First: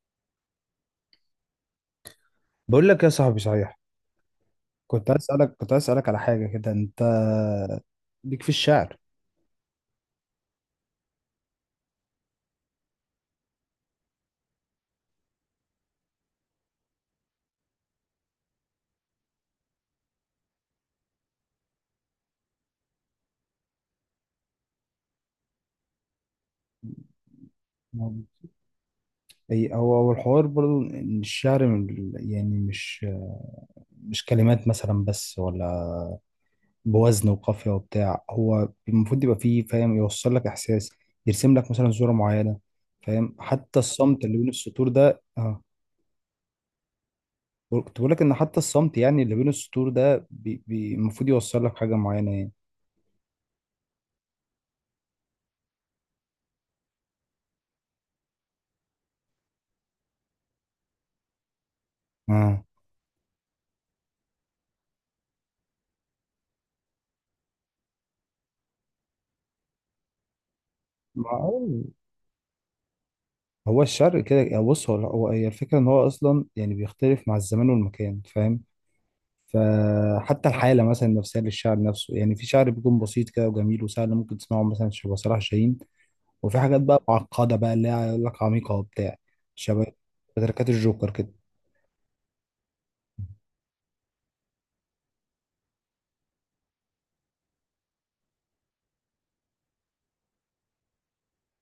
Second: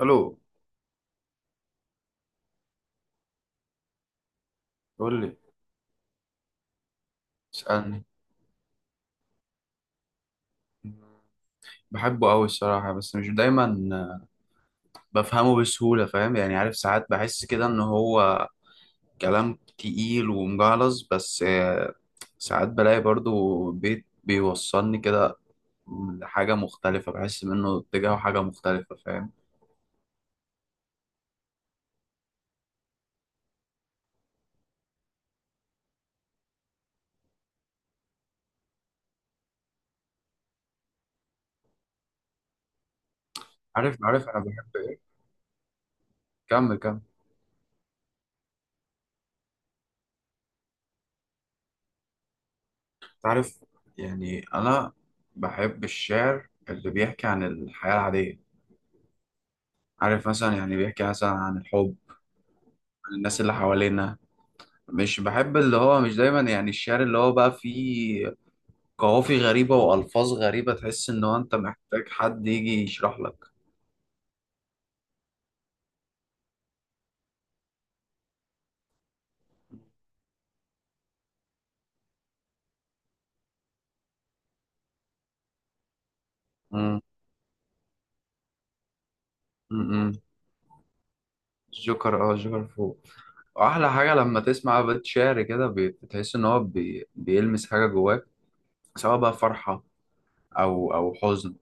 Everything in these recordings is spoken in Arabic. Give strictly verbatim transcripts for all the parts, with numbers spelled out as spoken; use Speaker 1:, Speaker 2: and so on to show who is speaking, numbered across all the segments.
Speaker 1: الو.
Speaker 2: بقول لك يا صاحبي، صحيح؟ كنت
Speaker 1: قول
Speaker 2: عايز
Speaker 1: لي.
Speaker 2: اسالك كنت عايز اسالك على حاجه كده، انت
Speaker 1: اسالني.
Speaker 2: ليك في الشعر؟
Speaker 1: بحبه قوي الصراحه، بس مش دايما بفهمه بسهوله، فاهم؟ يعني عارف، ساعات بحس كده ان هو كلام تقيل ومجعلص، بس آه، ساعات بلاقي برضو بيت بيوصلني كده لحاجه مختلفه، بحس منه اتجاهه حاجه مختلفه، فاهم؟
Speaker 2: أي- هو هو الحوار برضو ان الشعر من ال- يعني مش مش كلمات مثلا بس، ولا بوزن وقافيه وبتاع. هو المفروض يبقى فيه، فاهم، يوصل لك احساس، يرسم لك مثلا صوره معينه، فاهم؟ حتى
Speaker 1: عارف
Speaker 2: الصمت
Speaker 1: عارف
Speaker 2: اللي
Speaker 1: انا
Speaker 2: بين
Speaker 1: بحب
Speaker 2: السطور
Speaker 1: ايه.
Speaker 2: ده. اه
Speaker 1: كمل كمل.
Speaker 2: كنت بقول لك ان حتى الصمت، يعني اللي بين السطور ده، بي- بي- المفروض يوصل لك حاجه معينه يعني.
Speaker 1: عارف، يعني انا بحب الشعر اللي بيحكي عن الحياه العاديه، عارف؟ مثلا يعني بيحكي مثلا عن الحب،
Speaker 2: اه،
Speaker 1: عن الناس اللي حوالينا. مش بحب اللي هو، مش دايما يعني الشعر اللي هو بقى فيه قوافي غريبة وألفاظ غريبة، تحس إن هو أنت
Speaker 2: معقول.
Speaker 1: محتاج حد يجي يشرح لك.
Speaker 2: هو الشرق كده يعني. بص، هو هو- هي الفكرة ان هو اصلا يعني بيختلف مع الزمان والمكان، فاهم؟ فحتى الحالة مثلا النفسية للشعر نفسه، يعني في شعر بيكون بسيط كده وجميل وسهل، ممكن تسمعه مثلا شبه صلاح جاهين. وفي حاجات
Speaker 1: مم.
Speaker 2: بقى معقدة بقى، اللي هي يقول لك عميقة وبتاع، شبه
Speaker 1: مم.
Speaker 2: تركات الجوكر كده.
Speaker 1: الجوكر، اه الجوكر فوق. وأحلى حاجة لما تسمع بيت شعر كده بي- بتحس إن هو بي... بيلمس حاجة جواك، سواء بقى فرحة، أو أو حزن،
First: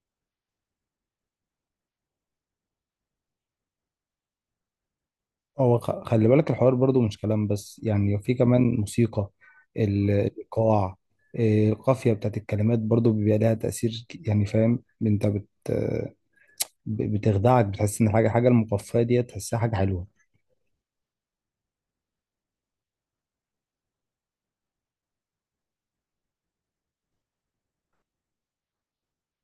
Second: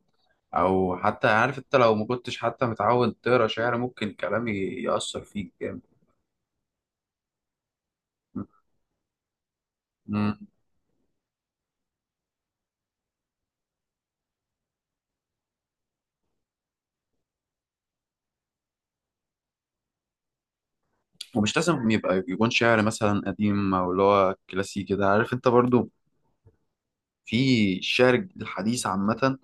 Speaker 1: أو حتى عارف أنت لو ما كنتش حتى متعود تقرا شعر ممكن كلام ي- يأثر فيك
Speaker 2: هو
Speaker 1: جامد.
Speaker 2: خ- خلي بالك الحوار برضو مش كلام بس، يعني في كمان موسيقى، ال-
Speaker 1: مم.
Speaker 2: الإيقاع، إيه، القافية بتاعت الكلمات برضو بيبقى لها تأثير، ك- يعني، فاهم؟ انت بت ب- بتخدعك، بتحس ان حاجه حاجه المقفيه دي تحسها حاجه حلوه.
Speaker 1: ومش لازم يبقى يكون شعر مثلا قديم او اللي هو كلاسيكي ده، عارف انت؟ برضو في الشعر الحديث عامة،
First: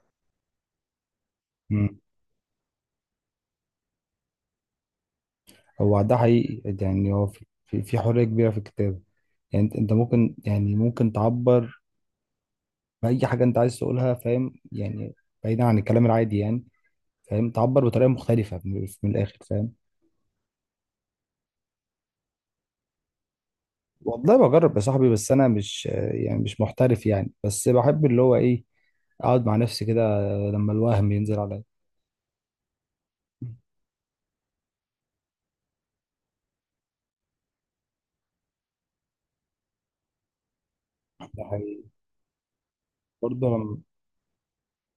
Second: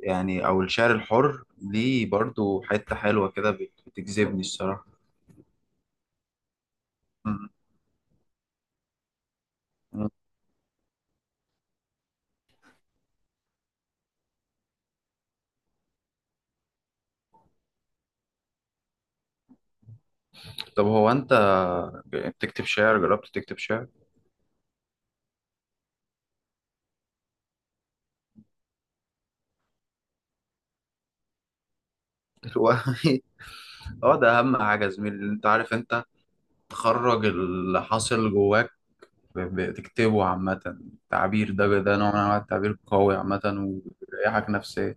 Speaker 1: يعني أو الشعر الحر
Speaker 2: امم
Speaker 1: ليه برضو حتة حلوة كده بت- بتجذبني الصراحة.
Speaker 2: هو ده حقيقي، يعني هو في
Speaker 1: مم.
Speaker 2: في في حريه كبيره في الكتابه، يعني انت أنت
Speaker 1: مم.
Speaker 2: ممكن يعني ممكن تعبر باي حاجه انت عايز تقولها، فاهم يعني؟ بعيدا عن الكلام العادي يعني، فاهم، تعبر بطريقه مختلفه من من الاخر، فاهم؟
Speaker 1: طب هو أنت بتكتب شعر؟ جربت تكتب شعر؟
Speaker 2: والله بجرب يا صاحبي، بس انا مش يعني، مش محترف يعني، بس بحب اللي هو ايه، اقعد مع نفسي كده لما الوهم ينزل عليا.
Speaker 1: هو- اه ده أهم حاجة يا زميلي، أنت عارف أنت تخرج اللي حاصل جواك، ب- بتكتبه عامة، التعبير ده
Speaker 2: يعني،
Speaker 1: ده نوع من أنواع التعبير قوي عامة.
Speaker 2: برضه لما-
Speaker 1: وبيريحك نفسيا.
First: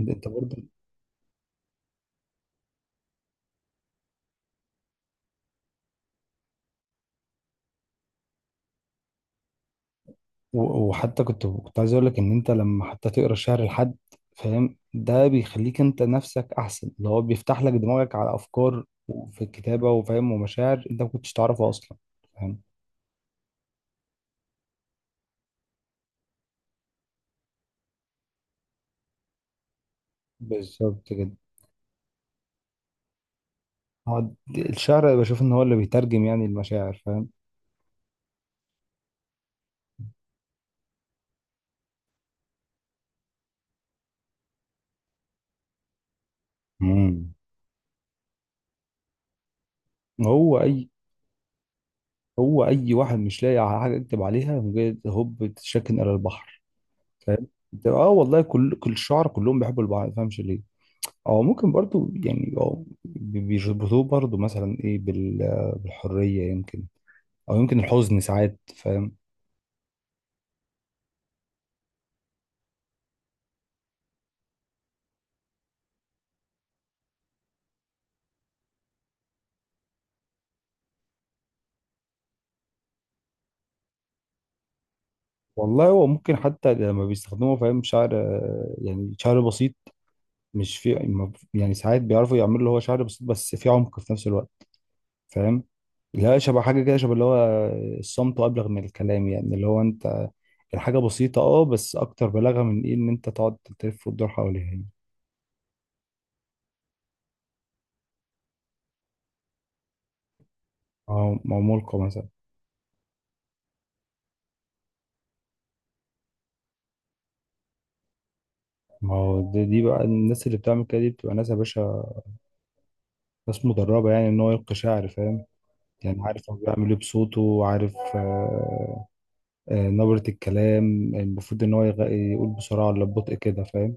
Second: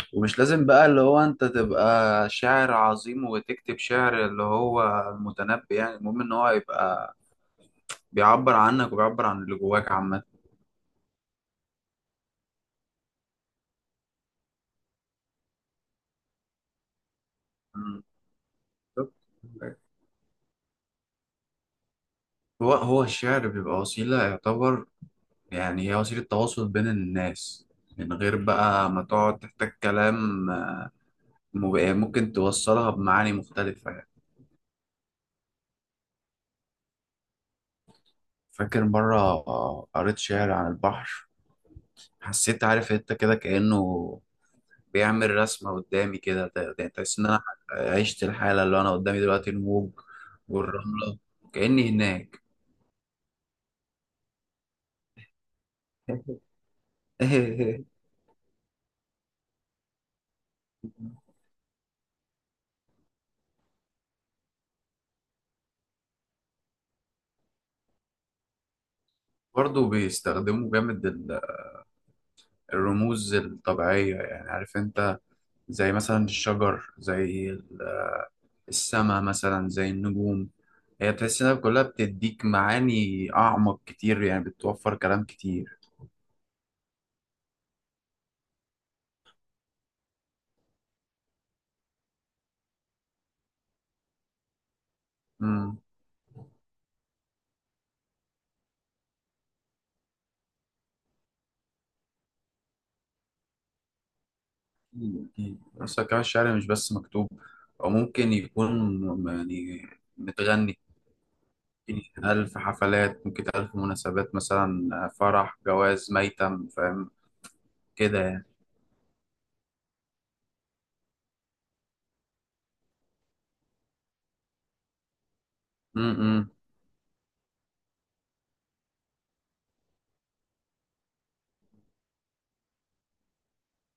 Speaker 2: انت
Speaker 1: ومش
Speaker 2: برضه.
Speaker 1: لازم بقى اللي هو انت تبقى شاعر عظيم وتكتب شعر اللي هو المتنبي، يعني المهم ان هو يبقى بيعبر عنك وبيعبر عن اللي جواك عامة.
Speaker 2: و- وحتى كنت كنت عايز اقول لك ان انت لما حتى تقرا الشعر لحد، فاهم؟ ده بيخليك انت نفسك احسن، اللي هو بيفتح لك
Speaker 1: مم.
Speaker 2: دماغك على افكار
Speaker 1: بالظبط.
Speaker 2: في الكتابه، وفاهم، ومشاعر انت ما كنتش تعرفها اصلا، فاهم.
Speaker 1: هو هو الشعر بيبقى وسيلة، يعتبر يعني هي وسيلة تواصل بين الناس، من غير بقى ما تقعد تحتاج كلام،
Speaker 2: بالظبط كده.
Speaker 1: مب- يعني ممكن توصلها بمعاني مختلفة يعني.
Speaker 2: هو د- الشعر بشوف ان هو اللي بيترجم يعني المشاعر، فاهم.
Speaker 1: فاكر مرة قريت شعر عن البحر، حسيت عارف انت كده كأنه بيعمل رسمة قدامي كده، ت- يعني تحس إن
Speaker 2: امم
Speaker 1: أنا عشت الحالة اللي أنا قدامي دلوقتي، الموج
Speaker 2: هو اي
Speaker 1: والرملة، كأني هناك.
Speaker 2: هو اي واحد مش لاقي على حاجه يكتب عليها، مجرد هوب تشكن الى البحر، فاهم. اه والله، كل كل الشعراء كلهم بيحبوا البحر، ما تفهمش ليه. او ممكن برضو يعني، أو بي- بيربطوه برضو مثلا ايه بال- بالحريه يمكن، او يمكن الحزن ساعات، فاهم.
Speaker 1: برضه بيستخدموا جامد ال- الرموز الطبيعية، يعني عارف أنت؟ زي مثلا الشجر، زي ال- السما مثلا، زي النجوم، هي تحس إنها كلها بتديك معاني أعمق كتير، يعني بتوفر كلام كتير.
Speaker 2: والله هو ممكن حتى لما بيستخدموا، فاهم، شعر، آه، يعني شعر بسيط، مش في ما- يعني ساعات بيعرفوا يعملوا اللي هو شعر بسيط بس في عمق في نفس الوقت، فاهم.
Speaker 1: مم.
Speaker 2: لا، شبه حاجه كده، شبه اللي هو الصمت ابلغ من الكلام، يعني اللي هو انت الحاجه بسيطه اه، بس اكتر بلاغه من ايه ان انت تقعد تلف وتدور حواليها يعني.
Speaker 1: أكيد. أكيد. أصلا كمان الشعر مش بس مكتوب، أو ممكن يكون م- يعني متغني،
Speaker 2: او أو ملقى مثلا.
Speaker 1: ألف حفلات ممكن، ألف مناسبات مثلا آه، فرح، جواز، ميتم، فاهم كده يعني.
Speaker 2: ما هو دي, دي بقى، الناس اللي بتعمل كده دي بتبقى ناس يا باشا، ناس مدربة، يعني ان هو يلقي شعر، فاهم؟
Speaker 1: م-
Speaker 2: يعني عارف
Speaker 1: م-
Speaker 2: هو بيعمل ايه بصوته، عارف، آه. آه، نبرة الكلام، المفروض ان هو يغ- يقول بسرعة ولا ببطء كده، فاهم.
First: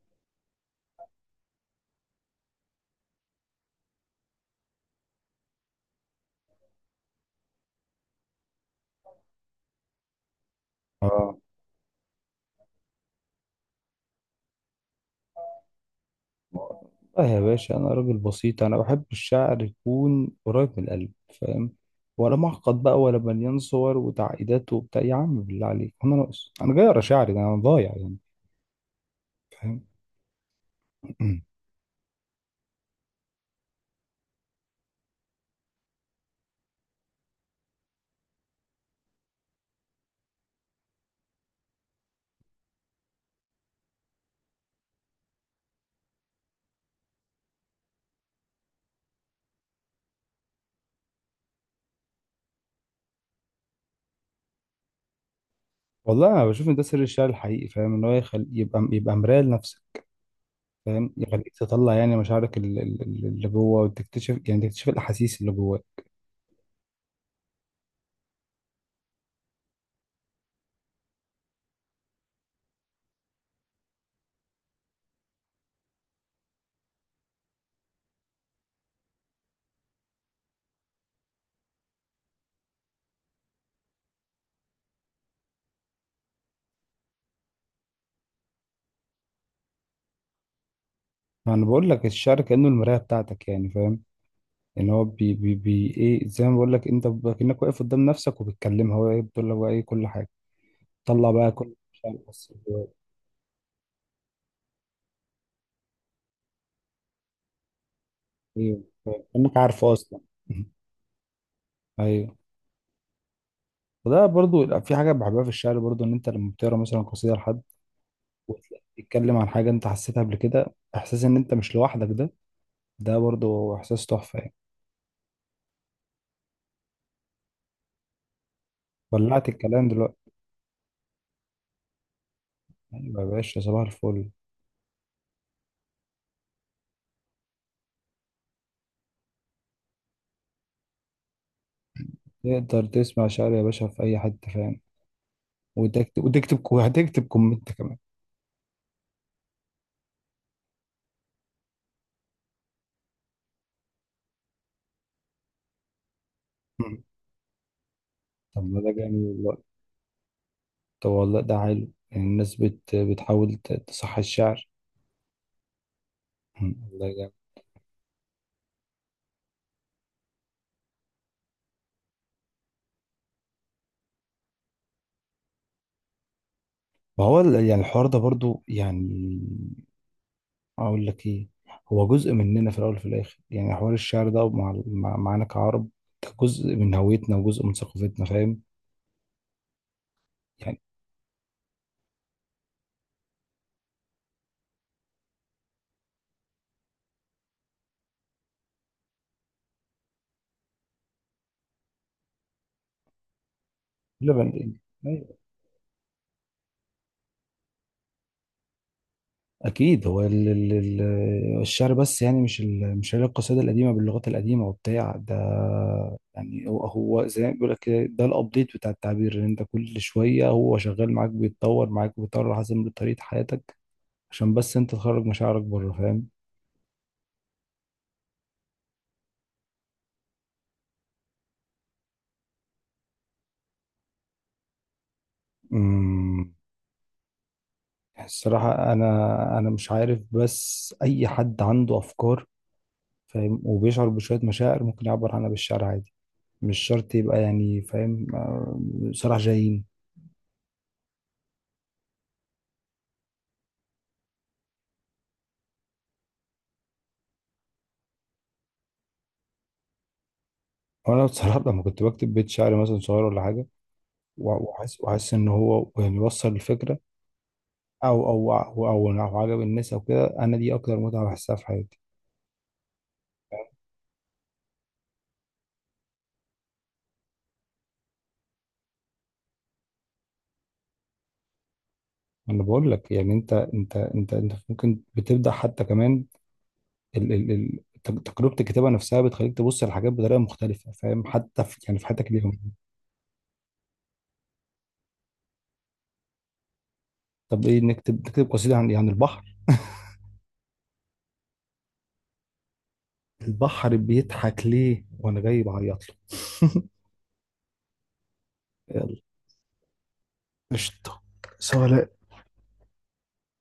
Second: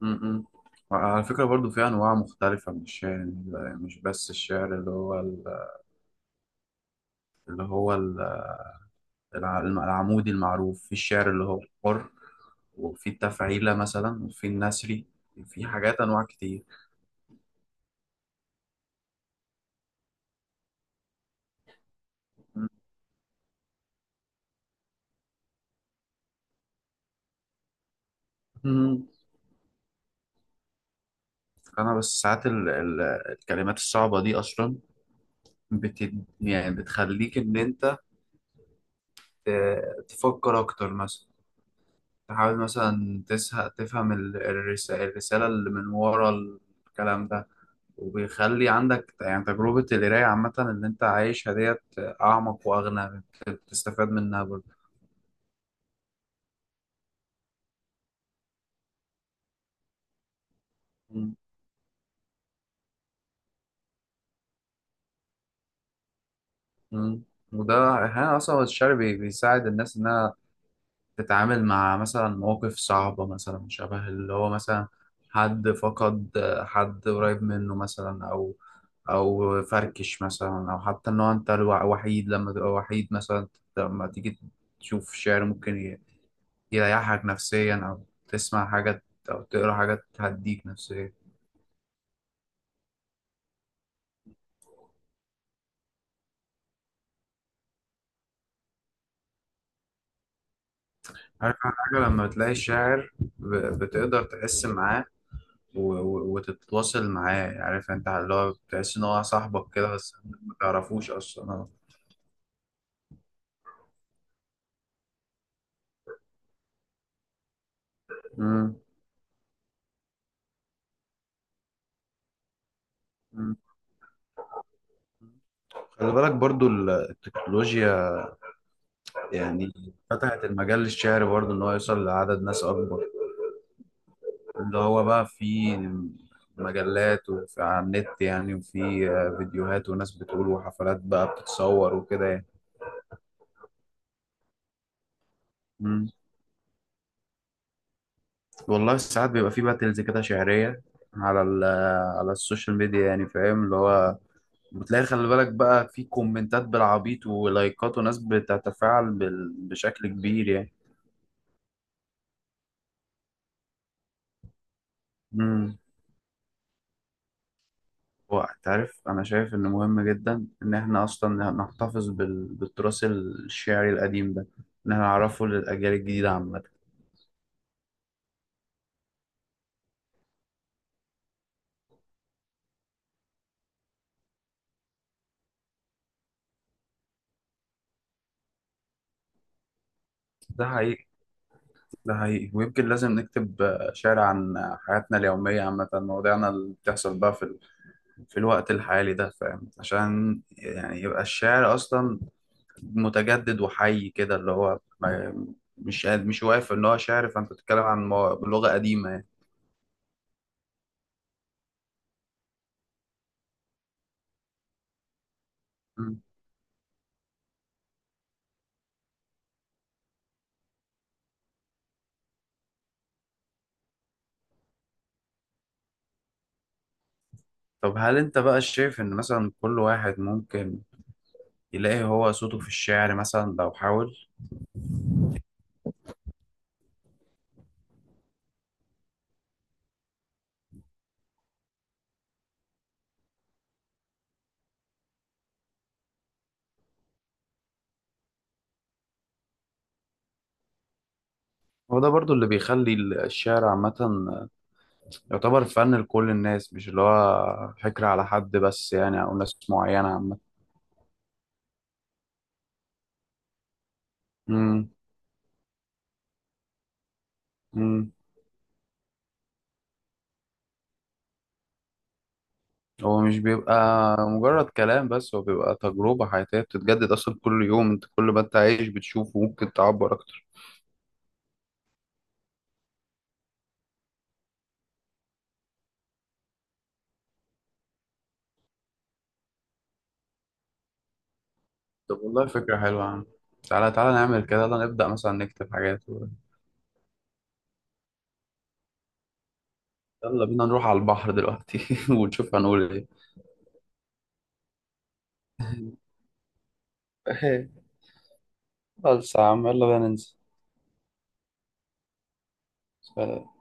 Speaker 1: م- م. وعلى فكرة برضو في أنواع مختلفة من الشعر، مش بس الشعر اللي هو ال- اللي هو ال- الع- العمودي المعروف، في الشعر
Speaker 2: اه،
Speaker 1: اللي هو حر، وفي التفعيلة مثلا، وفي النثري، في حاجات أنواع كتير.
Speaker 2: اه، يا باشا، انا راجل بسيط، انا بحب الشعر يكون قريب من القلب، فاهم، ولا معقد بقى ولا مليان صور وتعقيدات وبتاع. يا عم بالله عليك، انا ناقص؟ انا جاي اقرا شعري ده، انا ضايع يعني،
Speaker 1: مم.
Speaker 2: فاهم.
Speaker 1: أنا بس ساعات ال- ال- الكلمات الصعبة دي أصلا، بت يعني بتخليك إن أنت ت- تفكر أكتر مثلا، تحاول مثلا تسه- تفهم ال- الرس- الرسالة اللي من ورا الكلام ده، وبيخلي عندك يعني تجربة القراية عامة اللي أنت عايشها ديت أعمق وأغنى، بت- بتستفاد منها برضه.
Speaker 2: والله انا بشوف ان ده سر الشعر الحقيقي، فاهم. ان هو يخل... يبقى يبقى مرايه لنفسك، فاهم،
Speaker 1: م-
Speaker 2: يخليك تطلع يعني مشاعرك ال- ال- ال- اللي جوه، وتكتشف يعني تكتشف الاحاسيس اللي جواك.
Speaker 1: م. وده أحيانا أصلا الشعر بي- بيساعد الناس إنها تتعامل مع مثلا مواقف صعبة، مثلا شبه اللي هو مثلا حد فقد حد قريب منه مثلا، أو أو فركش مثلا، أو حتى إن هو أنت الوا- وحيد، لما تبقى وحيد مثلا، لما تيجي تشوف شعر ممكن ي- يريحك نفسيا، أو تسمع حاجة، أو تقرا حاجة تهديك نفسيا.
Speaker 2: انا بقول لك الشعر كانه المرايه بتاعتك، يعني فاهم ان هو بي بي بي ايه، زي ما بقول لك انت، ب- كانك واقف قدام نفسك وبتكلمها، هو إيه؟ بتقول لك بقى ايه كل حاجه، طلع بقى
Speaker 1: عارف أحلى
Speaker 2: كل
Speaker 1: حاجة
Speaker 2: مشاعر
Speaker 1: لما بتلاقي
Speaker 2: بس جواك.
Speaker 1: الشاعر ب- بتقدر تحس معاه، و- و- وتتواصل معاه، عارف انت اللي هو
Speaker 2: ايوه،
Speaker 1: بتحس ان هو
Speaker 2: فاهم؟ كانك
Speaker 1: صاحبك
Speaker 2: عارفه
Speaker 1: كده بس
Speaker 2: اصلا.
Speaker 1: ما تعرفوش اصلا.
Speaker 2: ايوه. وده برضو في حاجه بحبها في الشعر برضو، ان انت لما بتقرا مثلا قصيده لحد
Speaker 1: مم.
Speaker 2: تتكلم عن حاجة انت حسيتها قبل كده، احساس ان انت مش لوحدك، ده ده
Speaker 1: مم.
Speaker 2: برضو احساس تحفة يعني.
Speaker 1: خلي بالك برضو ال- التكنولوجيا
Speaker 2: ولعت
Speaker 1: يعني
Speaker 2: الكلام دلوقتي.
Speaker 1: فتحت المجال للشعر برضو ان هو يوصل لعدد ناس اكبر،
Speaker 2: ايوه يا باشا، صباح الفل.
Speaker 1: اللي هو بقى في مجلات وفي على النت يعني، وفي آه، فيديوهات وناس بتقول، وحفلات بقى بتتصور وكده يعني.
Speaker 2: تقدر تسمع شعر يا باشا في اي حتة، فاهم،
Speaker 1: مم.
Speaker 2: وتكتب وتكتب وهتكتب كومنت كمان.
Speaker 1: والله ساعات بيبقى في باتلز كده شعرية على ال- على السوشيال ميديا، يعني فاهم؟ اللي هو بتلاقي خلي بالك بقى في كومنتات
Speaker 2: مم.
Speaker 1: بالعبيط ولايكات وناس
Speaker 2: طب ما ده
Speaker 1: بتتفاعل
Speaker 2: جميل
Speaker 1: بال-
Speaker 2: والله،
Speaker 1: بشكل كبير
Speaker 2: طب والله ده حلو، يعني الناس بت... بتحاول ت- تصحي الشعر.
Speaker 1: يعني.
Speaker 2: مم. ده جميل.
Speaker 1: هو انت عارف انا شايف انه مهم جدا ان احنا اصلا نحتفظ بال... بالتراث الشعري القديم ده، ان احنا نعرفه للاجيال الجديده عامه.
Speaker 2: ما هو ال- يعني الحوار ده برضو يعني، اقول لك ايه، هو جزء مننا في الاول وفي الاخر، يعني حوار الشعر ده مع مع- معانا كعرب، ده جزء من هويتنا وجزء من ثقافتنا، فاهم
Speaker 1: ده
Speaker 2: يعني.
Speaker 1: حقيقي. ده حقيقي، ويمكن لازم نكتب آه، شعر عن حياتنا اليوميه عامه، مواضيعنا اللي بتحصل بقى في ال... في الوقت الحالي ده، فاهم؟ عشان يعني يبقى الشعر اصلا متجدد وحي
Speaker 2: لا
Speaker 1: كده، اللي
Speaker 2: بل...
Speaker 1: هو ما... مش قاعد- مش واقف ان هو شعر، فانت بتتكلم عن مو- لغه قديمه يعني.
Speaker 2: اكيد هو ال... ال... ال- الشعر، بس يعني مش ال... مش هي القصيده القديمه باللغات القديمه وبتاع ده،
Speaker 1: مم.
Speaker 2: يعني. هو هو زي ما بيقول لك كده، ده الابديت بتاع التعبير، ان انت كل شويه هو شغال معاك، بيتطور معاك، بيتطور على حسب طريقه حياتك، عشان بس انت تخرج مشاعرك بره،
Speaker 1: طب هل انت بقى شايف ان مثلا كل واحد ممكن يلاقي هو صوته في الشعر مثلا لو حاول؟
Speaker 2: فاهم. الصراحة، أنا أنا مش عارف، بس أي حد عنده أفكار، فاهم، وبيشعر بشوية مشاعر، ممكن يعبر عنها بالشعر عادي، مش شرط يبقى يعني، فاهم، آه، صراحة جايين.
Speaker 1: هو ده برضو اللي بيخلي الشعر عامة يعتبر فن لكل الناس، مش اللي هو فكرة على حد بس يعني، أو ناس معينة عامة.
Speaker 2: وأنا بصراحة لما كنت بكتب بيت شعر مثلا صغير ولا حاجة، وع-
Speaker 1: مم.
Speaker 2: وحاسس وحاسس إن هو يعني يوصل الفكرة،
Speaker 1: مم.
Speaker 2: أو أو أو أو, أو عجب الناس أو كده، أنا دي أكتر متعة بحسها في حياتي.
Speaker 1: هو مش بيبقى مجرد كلام بس، هو بيبقى تجربة حياتية بتتجدد أصلا كل يوم، أنت كل ما أنت عايش بتشوفه ممكن تعبر أكتر.
Speaker 2: أنا بقول لك يعني، أنت أنت أنت أنت ممكن بتبدأ حتى كمان ال ال ال تج- تجربة الكتابة نفسها بتخليك تبص على الحاجات بطريقة مختلفة، فاهم، حتى في يعني في
Speaker 1: طب
Speaker 2: حياتك
Speaker 1: والله
Speaker 2: اليومية.
Speaker 1: فكرة حلوة يا عم، تعالى تعالى نعمل كده، يلا نبدأ مثلا نكتب حاجات و...
Speaker 2: طب ايه، نكتب نكتب قصيدة عن عن البحر.
Speaker 1: يلا بينا نروح على البحر دلوقتي. ونشوف هنقول
Speaker 2: البحر بيضحك ليه وانا جاي بعيط له.
Speaker 1: إيه؟
Speaker 2: يلا.
Speaker 1: بس يا عم يلا بينا ننزل.
Speaker 2: قشطة. سؤال.
Speaker 1: سلام.